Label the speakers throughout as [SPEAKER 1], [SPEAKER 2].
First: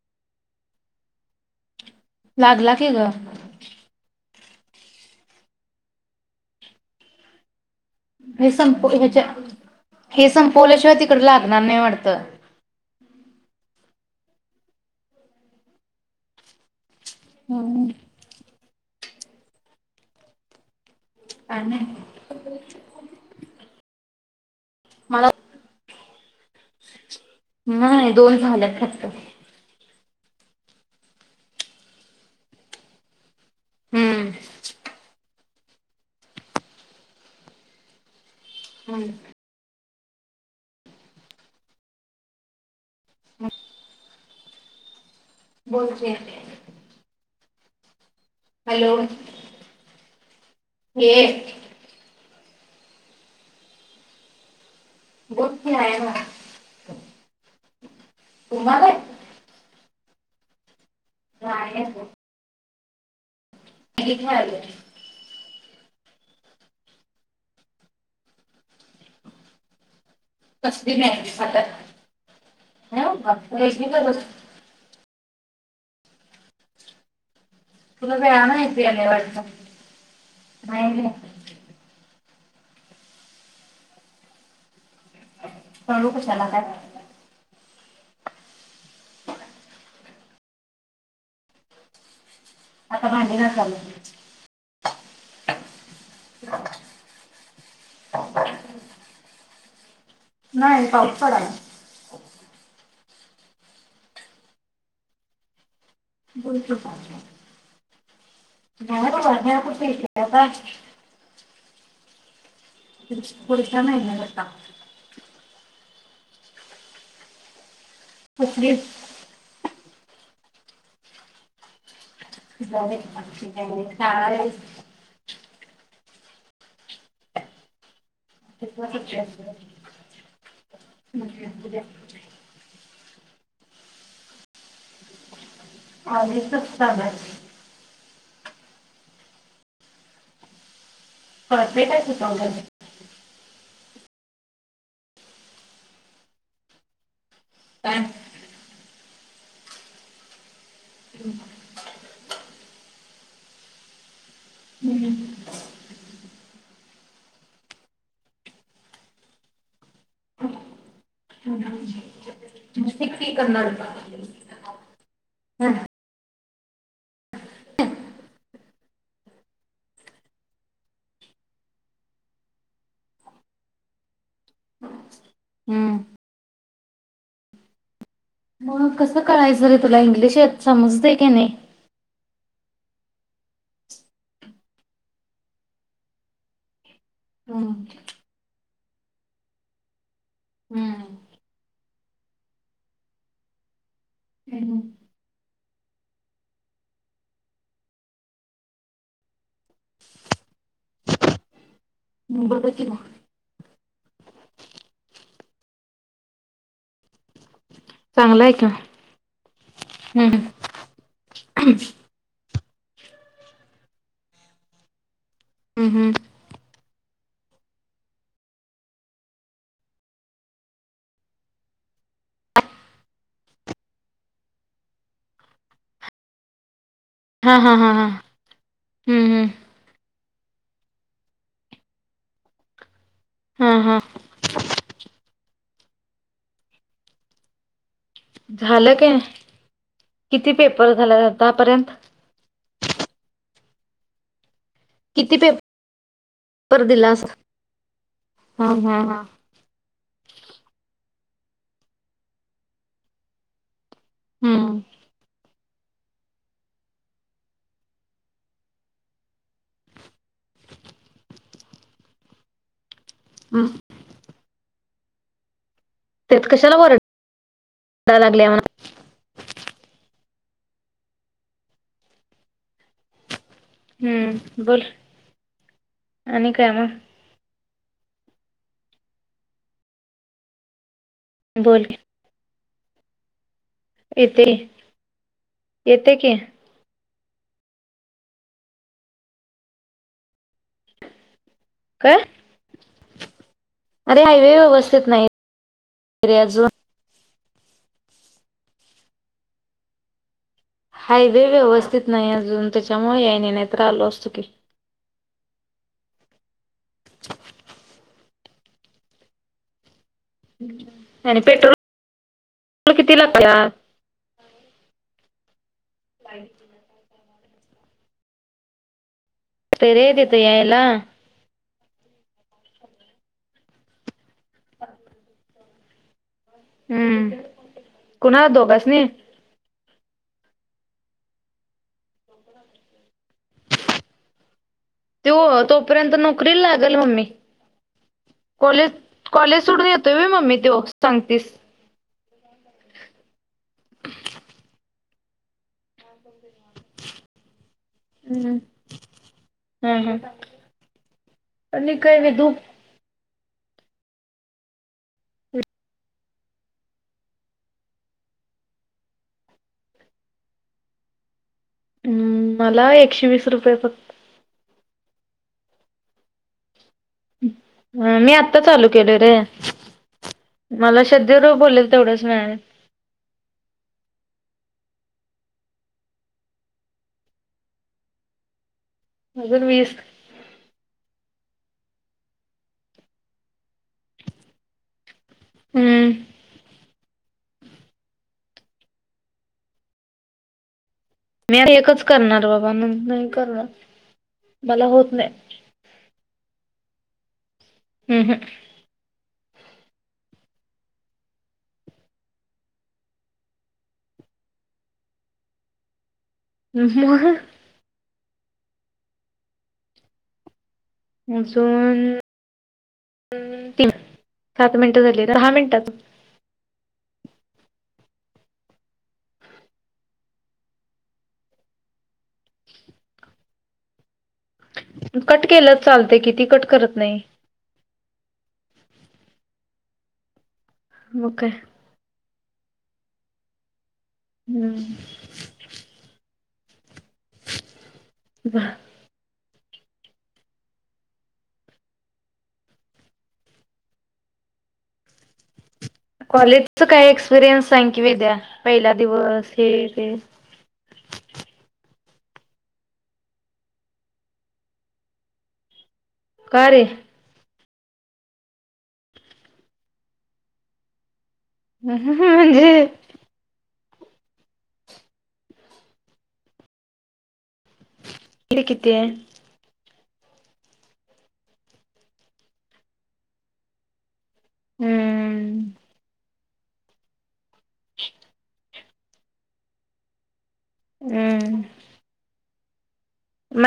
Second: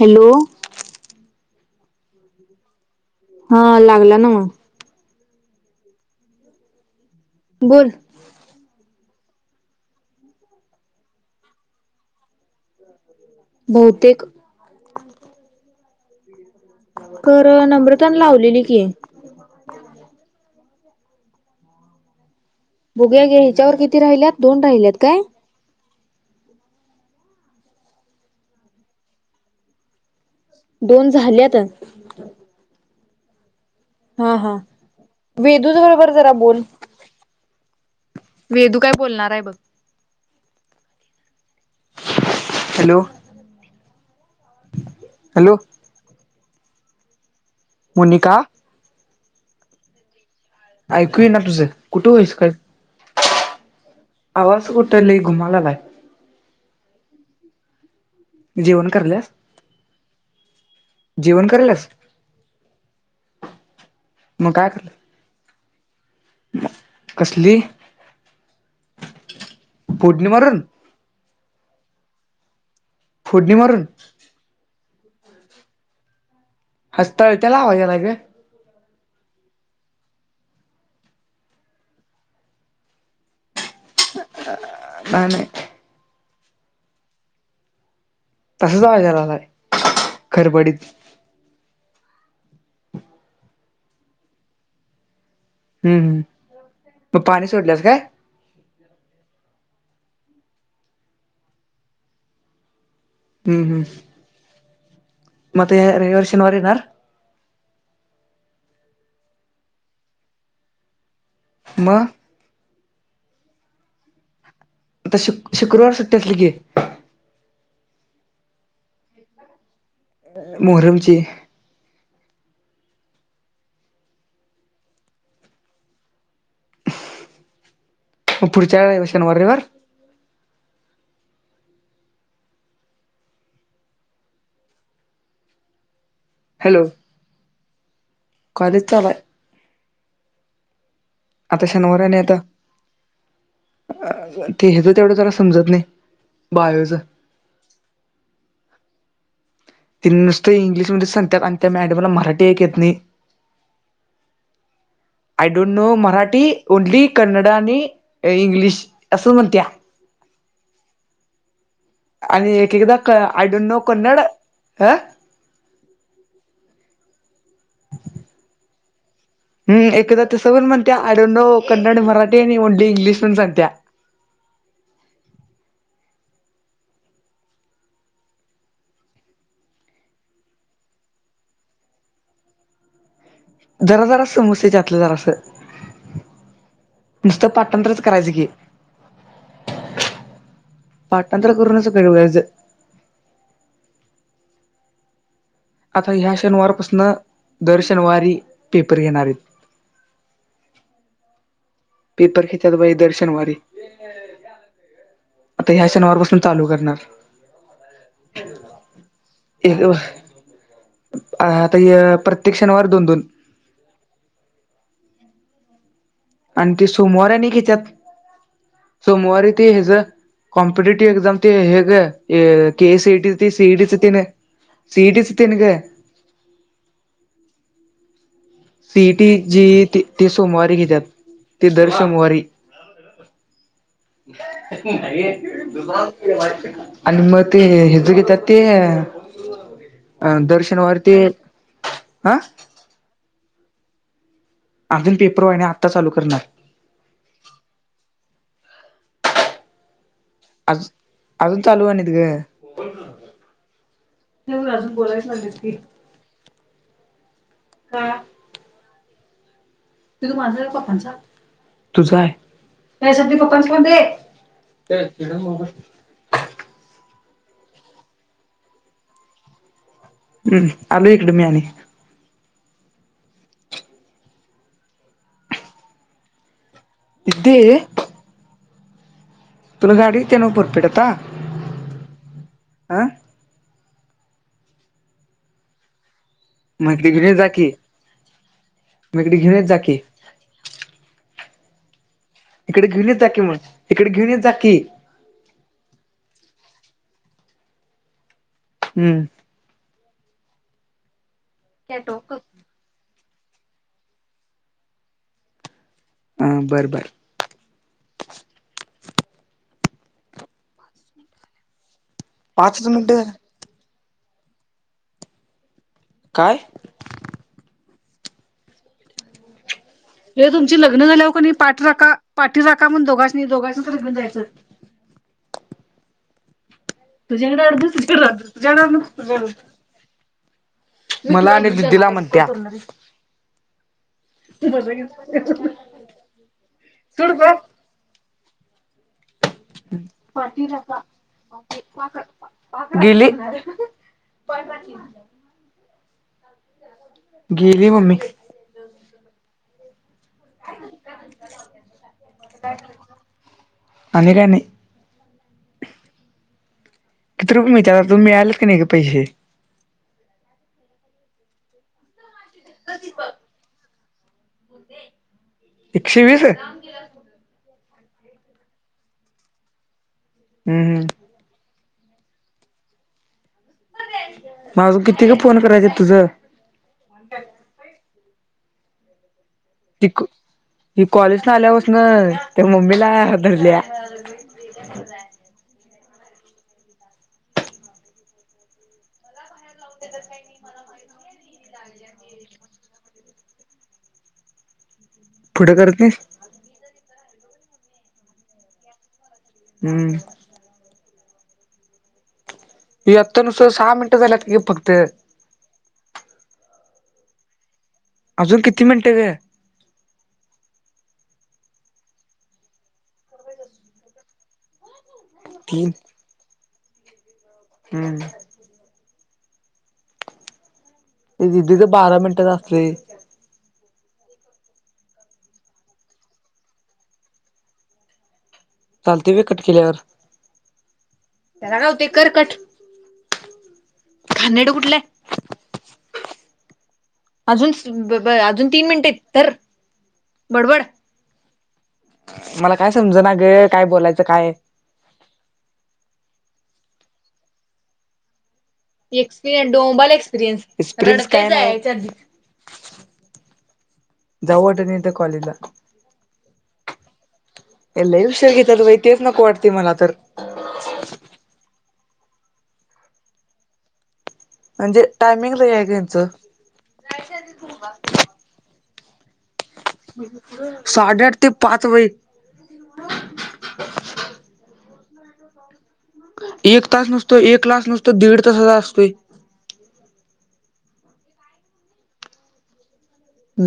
[SPEAKER 1] Hello.
[SPEAKER 2] लागला की ग
[SPEAKER 1] हा लागला ना मग. बोल.
[SPEAKER 2] हे संप ह्यच्या हे संपवल्याशिवाय तिकडं लागणार नाही वाटत. [unintelligible]
[SPEAKER 1] बहुतेक. कर
[SPEAKER 2] हम्म.
[SPEAKER 1] नम्रतानं लावलेली कि
[SPEAKER 2] कायं माहित.
[SPEAKER 1] भुग्या गे ह्याच्यावर किती राहिल्यात दोन राहिल्यात काय
[SPEAKER 2] मला नाही दोन झाल्यात खत
[SPEAKER 1] दोन झालेत हा
[SPEAKER 2] हम्म.
[SPEAKER 1] हा वेदू बरोबर जरा बोल वेदू काय
[SPEAKER 2] हम्म
[SPEAKER 1] बोलणार आहे बघ हॅलो हॅलो
[SPEAKER 2] बोलते
[SPEAKER 1] मोनिका
[SPEAKER 2] हॅलो ये
[SPEAKER 1] ऐकू ना तुझं कुठे होईस काय आवाज कुठे ल घुमाला बाय
[SPEAKER 2] हो
[SPEAKER 1] जेवण करल्यास जेवण
[SPEAKER 2] नाही
[SPEAKER 1] करल्यास
[SPEAKER 2] मॅगी
[SPEAKER 1] मग काय कर
[SPEAKER 2] [inaudible]
[SPEAKER 1] कसली? फोडणी मारून
[SPEAKER 2] कसली नाय ती खातात. हा बा
[SPEAKER 1] फोडणी मारून
[SPEAKER 2] फरसबी [unintelligible]
[SPEAKER 1] हसताय व्हय त्याला आवाज यायलाय ग.
[SPEAKER 2] तुला [unintelligible]
[SPEAKER 1] ह नाय.
[SPEAKER 2] त्याला काय झालेल
[SPEAKER 1] तसाच आवाज यायला लागलाय खरबडीत
[SPEAKER 2] आता भाजी ला चाललोय मी
[SPEAKER 1] हूं हूं म पाणी सोडल्यास काय?
[SPEAKER 2] नाही पाऊस पडालाय.
[SPEAKER 1] हूं हूं म रयवार शनवार येणार
[SPEAKER 2] न्हाय बाबा म्या कुठना येते बाबा
[SPEAKER 1] म
[SPEAKER 2] पीक पुढच्या महिन्यातच टाकते.
[SPEAKER 1] आता शु शुक्रवार सुट्टी असली की,
[SPEAKER 2] कसली
[SPEAKER 1] मोहरम ची
[SPEAKER 2] [unintelligible]
[SPEAKER 1] म पुढच्या शनवार रयवार
[SPEAKER 2] परफेक्ट [unintelligible] आधीच कस
[SPEAKER 1] हॅलो
[SPEAKER 2] सांगणार मी
[SPEAKER 1] कॉलेज चालू हाय आता
[SPEAKER 2] आहे
[SPEAKER 1] शनवार ने आता
[SPEAKER 2] सुचवलं
[SPEAKER 1] अ ते हे तर तेवढं जरा समजत नाय बायोच
[SPEAKER 2] काय म्हणत होती.
[SPEAKER 1] तिनं नुसतं इंग्लिशमध्ये सांगत्यात आणि त्या मॅडमला मराठी एक येत नाई.
[SPEAKER 2] Hmm
[SPEAKER 1] I don't know Marathi only Kannada आणि इंग्लिश असं म्हणत्या
[SPEAKER 2] [unintelligible]
[SPEAKER 1] आणि एक एकदा
[SPEAKER 2] नुसती
[SPEAKER 1] क
[SPEAKER 2] की
[SPEAKER 1] आय डोंट
[SPEAKER 2] करणार
[SPEAKER 1] नो कन्नड ह हूं एकदा तसं पण म्हणत्या I don't know Kannada Marathi आणि ओनली इंग्लिश पण सांगत्या
[SPEAKER 2] हम्म म कसं कळायचं रे तुला इंग्लिश येत समजतय काय नाय.
[SPEAKER 1] जरा जराचं समजतंय त्यातलं जरास नुसतं पाठांतरच करायचं की पाठांतर करूनच [unintelligible] आता ह्या शनवारपासन दर शनवारी पेपर घेणार येत.
[SPEAKER 2] [unintelligible]
[SPEAKER 1] पेपर
[SPEAKER 2] बघ
[SPEAKER 1] घेतात
[SPEAKER 2] की
[SPEAKER 1] बई
[SPEAKER 2] मग
[SPEAKER 1] दर शनवारी आता ह्या शनवारपासन चालू करणार
[SPEAKER 2] चांगलं आहे का हम्म.
[SPEAKER 1] आता हया प्रत्य त्येक शणवारी दोन दोन
[SPEAKER 2] हम्म हम्म
[SPEAKER 1] आणि ते सोमवार आणि घेत्यात सोमवारी ते ह्याज कॉम्पिटेटिव्ह एक्झाम ते हे ग अ K E C E T C E T च तिन- सी ई टीचं तिन ग -
[SPEAKER 2] हा हा हा हा हम्म,
[SPEAKER 1] सिटी
[SPEAKER 2] हम्म.
[SPEAKER 1] जे ते सोमवारी घेतात ते दर सोमवारी
[SPEAKER 2] हा हा
[SPEAKER 1] आणि मग ते अग त ते
[SPEAKER 2] झालं काय
[SPEAKER 1] अं
[SPEAKER 2] किती
[SPEAKER 1] दर्शन
[SPEAKER 2] पेपर
[SPEAKER 1] वारती
[SPEAKER 2] झाला आतापर्यंत?
[SPEAKER 1] हं
[SPEAKER 2] किती
[SPEAKER 1] वाहिनी आत्ता चालू करणार
[SPEAKER 2] पेपर दिला अस ह व
[SPEAKER 1] आज अजून चालू आहे त ग अजून
[SPEAKER 2] हम्म
[SPEAKER 1] बोलायच हा त तू माझ पप्पांचा तुझा आहे पप्पांचा म्हण ते तड मब
[SPEAKER 2] तेत कशाला बर लागले म्हणा
[SPEAKER 1] हम्म आल इकड म्याने
[SPEAKER 2] हम्म बोल आणि काय मग
[SPEAKER 1] यदीे तुला गाडी ते नापरपेठ आता
[SPEAKER 2] बोल
[SPEAKER 1] आं
[SPEAKER 2] येते येते की
[SPEAKER 1] मेकडी घे जाकी मेकडी घेणी जाकी
[SPEAKER 2] का
[SPEAKER 1] इिकडे घेली जाा की म
[SPEAKER 2] अरे हायवे व्यवस्थित नाही अजून
[SPEAKER 1] हम्म
[SPEAKER 2] हायवे
[SPEAKER 1] त्या
[SPEAKER 2] व्यवस्थित नाही
[SPEAKER 1] डोकं
[SPEAKER 2] अजून त्याच्यामुळे याने नाहीत्र आलो असतो की
[SPEAKER 1] हा बरं बर
[SPEAKER 2] नाही
[SPEAKER 1] पाचच
[SPEAKER 2] पेट्रोल
[SPEAKER 1] मिनिटं
[SPEAKER 2] किती
[SPEAKER 1] झालं
[SPEAKER 2] लागया अ
[SPEAKER 1] काय?
[SPEAKER 2] ते रे तिथं
[SPEAKER 1] हे तुमची
[SPEAKER 2] यायला
[SPEAKER 1] लग्न झा हो का पा रा पाठी राख म्हण दोघां दोघांच लग्नयचं
[SPEAKER 2] हम्म
[SPEAKER 1] तुझ्याड अस तस
[SPEAKER 2] कुणाला
[SPEAKER 1] तुझणार
[SPEAKER 2] दोघासनी?
[SPEAKER 1] तूझ मला आणि दिदीला म्हणत्या
[SPEAKER 2] त तोपर्यंत नोकरी लागेल मम्मी
[SPEAKER 1] सोड गं
[SPEAKER 2] कॉलेज कॉलेज सोडून येतोयी मम्मी तो सांगतेस
[SPEAKER 1] गिली गेली म्मी
[SPEAKER 2] हम्म हम् हम आणि काय वि दुप
[SPEAKER 1] अनका नाही किथ रुपय मिलतात तुला मिळालं कि नाही गा पैसे
[SPEAKER 2] हम्म मला एकशे वीस रुपये फक्त
[SPEAKER 1] एकशे वीस
[SPEAKER 2] मी आत्ता चालू केल रे
[SPEAKER 1] हम्म
[SPEAKER 2] मला श्रद्दी बर बोलेल तेवढाच मिळालेत
[SPEAKER 1] माझ किती गा फोन करायच तुझ
[SPEAKER 2] अजून वीस
[SPEAKER 1] ती ती कॉलेज न आल्या पासन ते मम्मीला धरल्या [inaudible]
[SPEAKER 2] हम्म मी एकच करणार बाबा नाही करणार मला होत नाही
[SPEAKER 1] पुठे करत नाही
[SPEAKER 2] हम् हम्
[SPEAKER 1] हम्म अत्ता नस्त सहा मिनट झालत फक्त
[SPEAKER 2] ह
[SPEAKER 1] अजून किती मिनटे ग?
[SPEAKER 2] अजून तीन सात मिनटं झालीत. दहा
[SPEAKER 1] तीन
[SPEAKER 2] मिनटात
[SPEAKER 1] हम्म दीदी च बारा मिनटात असले
[SPEAKER 2] कट केलंच चालते कि ती कट करत नाही?
[SPEAKER 1] चालते व्हय कट केल्यावर त्याला काय होतय कर कट -
[SPEAKER 2] हम्म
[SPEAKER 1] कुठलं आहे. अजून ब ब अजून तीन मिनिट आहेत धर तर बडबड मला काय समज ना ग काय बोलायचं काय?
[SPEAKER 2] कॉलेजच काय एक्सपिरियन्स सांग की, विद्या पहिला दिवस हे
[SPEAKER 1] एक्सपिरियन्स
[SPEAKER 2] ते
[SPEAKER 1] डोबाल एक्सपिरियन्स काही नाही [unintelligible] जाऊ वाटत नाही कॉलेजला
[SPEAKER 2] कारे
[SPEAKER 1] लई उशीर घेतात वहि तेच नको वाटते मला तर
[SPEAKER 2] ह ह म्हणजे
[SPEAKER 1] म्हणजे टायमिंग लय हाय ग यांचं
[SPEAKER 2] किती ते
[SPEAKER 1] साडेआठ ते पाच वाजे
[SPEAKER 2] हम्म
[SPEAKER 1] एक तास नुसता एक क्लास नुसतो दीड तासाचा असतोय
[SPEAKER 2] हम्म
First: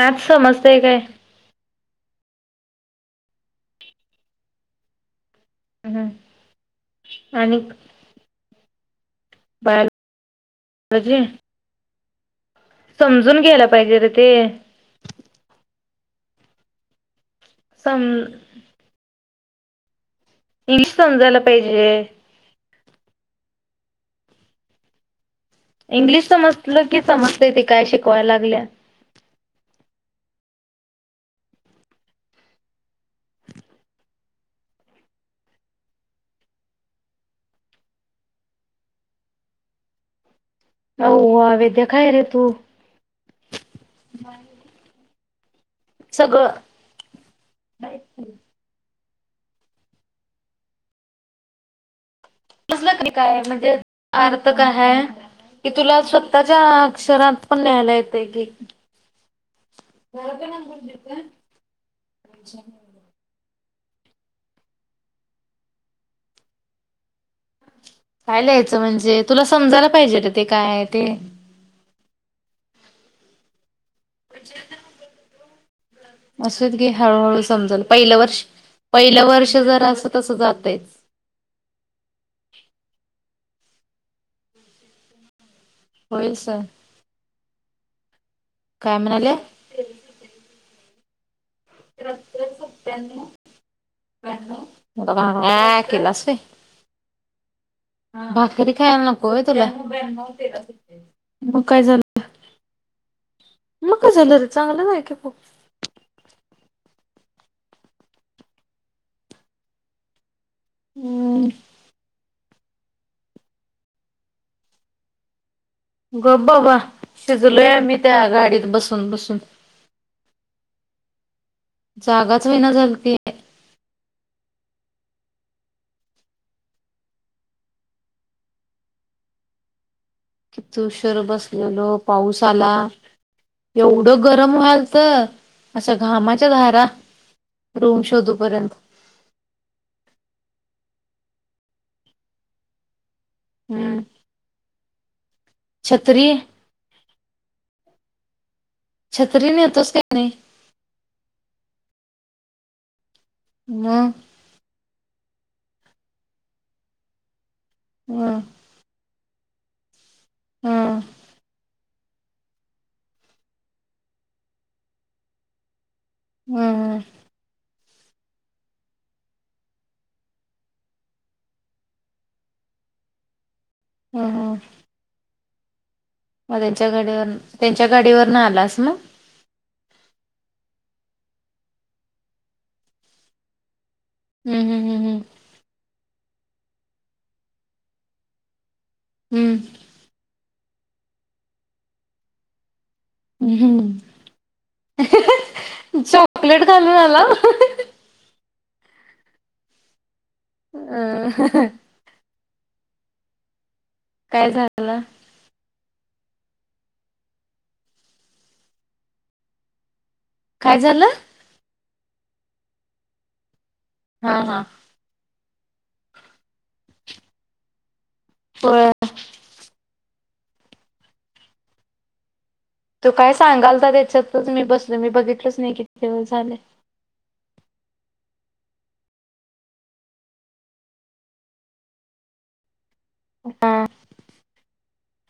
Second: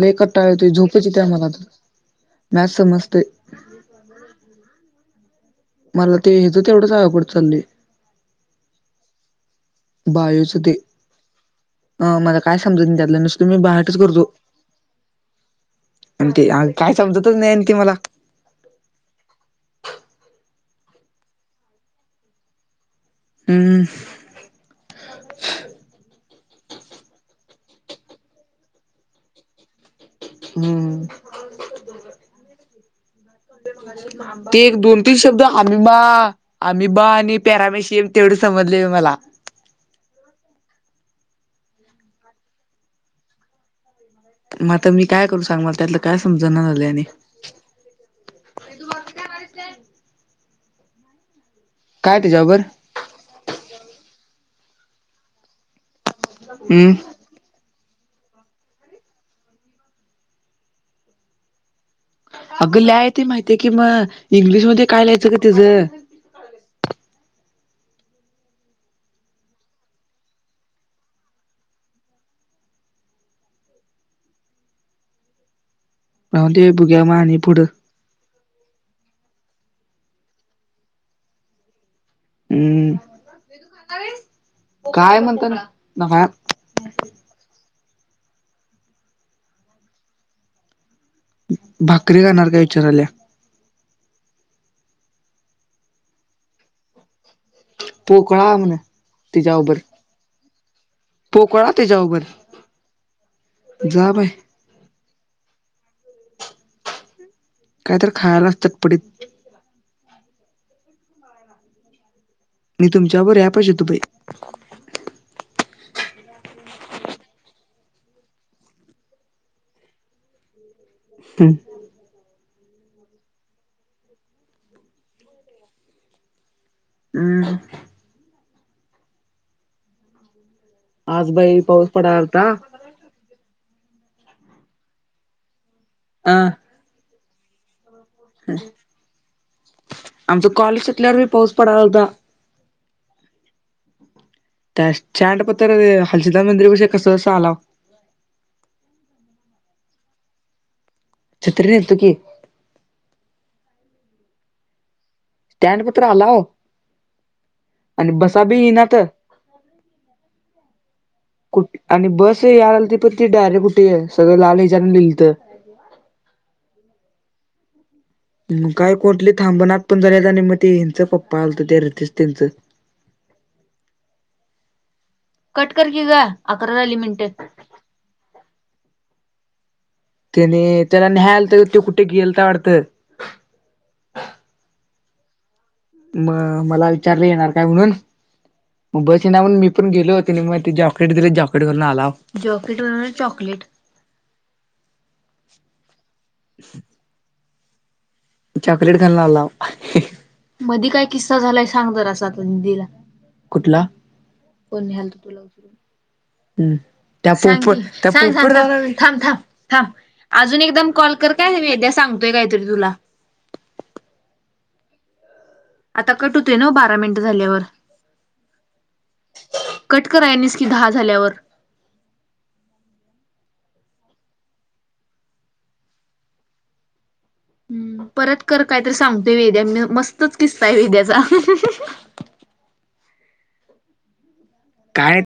[SPEAKER 1] लय कटाळा येताय
[SPEAKER 2] समजतय काय
[SPEAKER 1] झोपच येती आहे मला तर म्यॅथ्स समजतय
[SPEAKER 2] हम्म
[SPEAKER 1] मला ते ह्याज तेवढंच अवघड चालले
[SPEAKER 2] बायोलोजि
[SPEAKER 1] अं मला काय समजत नाही त्यातलं नुसत मी बाहेटच
[SPEAKER 2] पाहिजे रे
[SPEAKER 1] करतो
[SPEAKER 2] ते
[SPEAKER 1] आणि ते काय समजतच नाही ती मला
[SPEAKER 2] सम इंग्लिश समजायला पाहिजे
[SPEAKER 1] हम्म -
[SPEAKER 2] इंग्लिश समजलं की समजते ते काय शिकवायला लागल्या?
[SPEAKER 1] हम्म. ते एक, दोन, तीन शब्द आमिबा, आमिबा आणि पॅरामेशियम तेवढं समजल. ते मला
[SPEAKER 2] [inaudible] ओवा विद्या काय रे तू
[SPEAKER 1] म आता मी काय करू सांग मला त्यातलं काय
[SPEAKER 2] सगळं
[SPEAKER 1] समजणा झालय आणि [inaudible] काय त्याच्याबरोबर
[SPEAKER 2] समजलं तरी काय म्हणजे अर्थ कायय की तुला स्व त्याच्या
[SPEAKER 1] हम्म
[SPEAKER 2] अक्षरात पण ल्याययला येते की घरातला नंबर दीऊ काय?
[SPEAKER 1] अग लिह्याय येतय माहिती ते कि म इंग्लिशमध्ये काय लिहायचं ग त्यज?
[SPEAKER 2] काय लिहायचं म्हणजे तुला समजायला पाहिजे ते काय आहे ते? [inaudible]
[SPEAKER 1] राहून दे
[SPEAKER 2] असुदे गे
[SPEAKER 1] बघूया मग आणि
[SPEAKER 2] हळूहळू
[SPEAKER 1] पुढं
[SPEAKER 2] समजल पहिलं वर्ष पहिलं वर्ष जर अस तस जातेच
[SPEAKER 1] हम्म काय म्हणता ना नका
[SPEAKER 2] होईल सहन काय म्हणाले?
[SPEAKER 1] भाकरी
[SPEAKER 2] त्र्यातर
[SPEAKER 1] खाणार काय विचाराल्या
[SPEAKER 2] सत्यानऊ आ केलास व्हय
[SPEAKER 1] पोकळा
[SPEAKER 2] भाकरी
[SPEAKER 1] म्हण
[SPEAKER 2] खायला नको होय तुला
[SPEAKER 1] तिच्याबरोबर
[SPEAKER 2] मग
[SPEAKER 1] पोकळा
[SPEAKER 2] काय
[SPEAKER 1] तेच्या
[SPEAKER 2] झालं
[SPEAKER 1] बरोबर
[SPEAKER 2] मग क झाल रे चांगलं झालं की खूप
[SPEAKER 1] काहीत खायला चटपटीत
[SPEAKER 2] हमम
[SPEAKER 1] मी तुमच्याबर अॲपशीेतुपई
[SPEAKER 2] गप बाबा शिजलोय आमी त्या गाडीत बसून बसून जागाच हुईना झालती
[SPEAKER 1] हम्म
[SPEAKER 2] किती ऊशर
[SPEAKER 1] आज बाई
[SPEAKER 2] बसलेलो
[SPEAKER 1] पडाला
[SPEAKER 2] पाऊस
[SPEAKER 1] होता
[SPEAKER 2] आला एवढं गरम व्हालत असा घामाच्या धारा रूम शोधूपर्यंत
[SPEAKER 1] आमच कॉलेज सुटल्यावर बी पाऊस पडायल्यालता
[SPEAKER 2] हम्म
[SPEAKER 1] त्या स्टॅन्डपतर
[SPEAKER 2] छत्री
[SPEAKER 1] हालसिद्धनाथ मंदिरापशी कसं बसं आलाव
[SPEAKER 2] छत्री नेतोस काय नाई
[SPEAKER 1] छत्री नेतो की
[SPEAKER 2] म
[SPEAKER 1] स्टॅन्डपतुर आलाव आणि
[SPEAKER 2] हम्म
[SPEAKER 1] बसा बी यिनात
[SPEAKER 2] हम्म
[SPEAKER 1] कुठ आणि बस यायलाती पण ती डायरेक्ट कुठे सगळं लाल हच्यान लिहिलत
[SPEAKER 2] हम् हम्
[SPEAKER 1] मग काय कुटली थांबणात पण झाल्यात आणि म ते ह्यनच पप्पा आलत त्या रितेश त्यांचं
[SPEAKER 2] ह ह
[SPEAKER 1] कट करकी ग अकरा झाली मिनटे
[SPEAKER 2] त्यांच्या गाडीवर ना आलास मग
[SPEAKER 1] त्याने त्याला न्हायला आलतं वाटतं त्यो कुठं गेलता वाडत
[SPEAKER 2] हम्म हम्म हम् हम्म
[SPEAKER 1] मग मला विचारल येणार काय म्हणून मग बस यिना म्हून
[SPEAKER 2] हम्म
[SPEAKER 1] मी पण गेलो म त्यांनी मग जॉकेट दिले जॉकेट घालून आलाव बरोबर चॉकलेट
[SPEAKER 2] हम्म हाहाहा चॉकलेट घालून आलाव
[SPEAKER 1] चॉकलेट घालून आलाव मदी काय किस्सा झालाय
[SPEAKER 2] अं,
[SPEAKER 1] सांग जरासं आता बोला कुठला
[SPEAKER 2] काय
[SPEAKER 1] कोण
[SPEAKER 2] झालं
[SPEAKER 1] न्हलत तुला उचलून ह् त्या थांब थांब थांब अजून
[SPEAKER 2] काय
[SPEAKER 1] एकदम
[SPEAKER 2] झालं
[SPEAKER 1] कॉल कर काय मी उद्या सांगतोय काहीतरी तुला
[SPEAKER 2] हा हा
[SPEAKER 1] आता कट होत आहे न बारा मिनट झाल्यावर
[SPEAKER 2] हो
[SPEAKER 1] कटक आहेनस की दहा झाल्यावर
[SPEAKER 2] तू काय सांगाल त्याच्यातच मी बसल मी बघितलंच नाही किती वेळ झाले
[SPEAKER 1] हम्म परत कर कायतरी सांगतोय वेद्या मस्तच किसतय वेद्याचा
[SPEAKER 2] हा
[SPEAKER 1] काय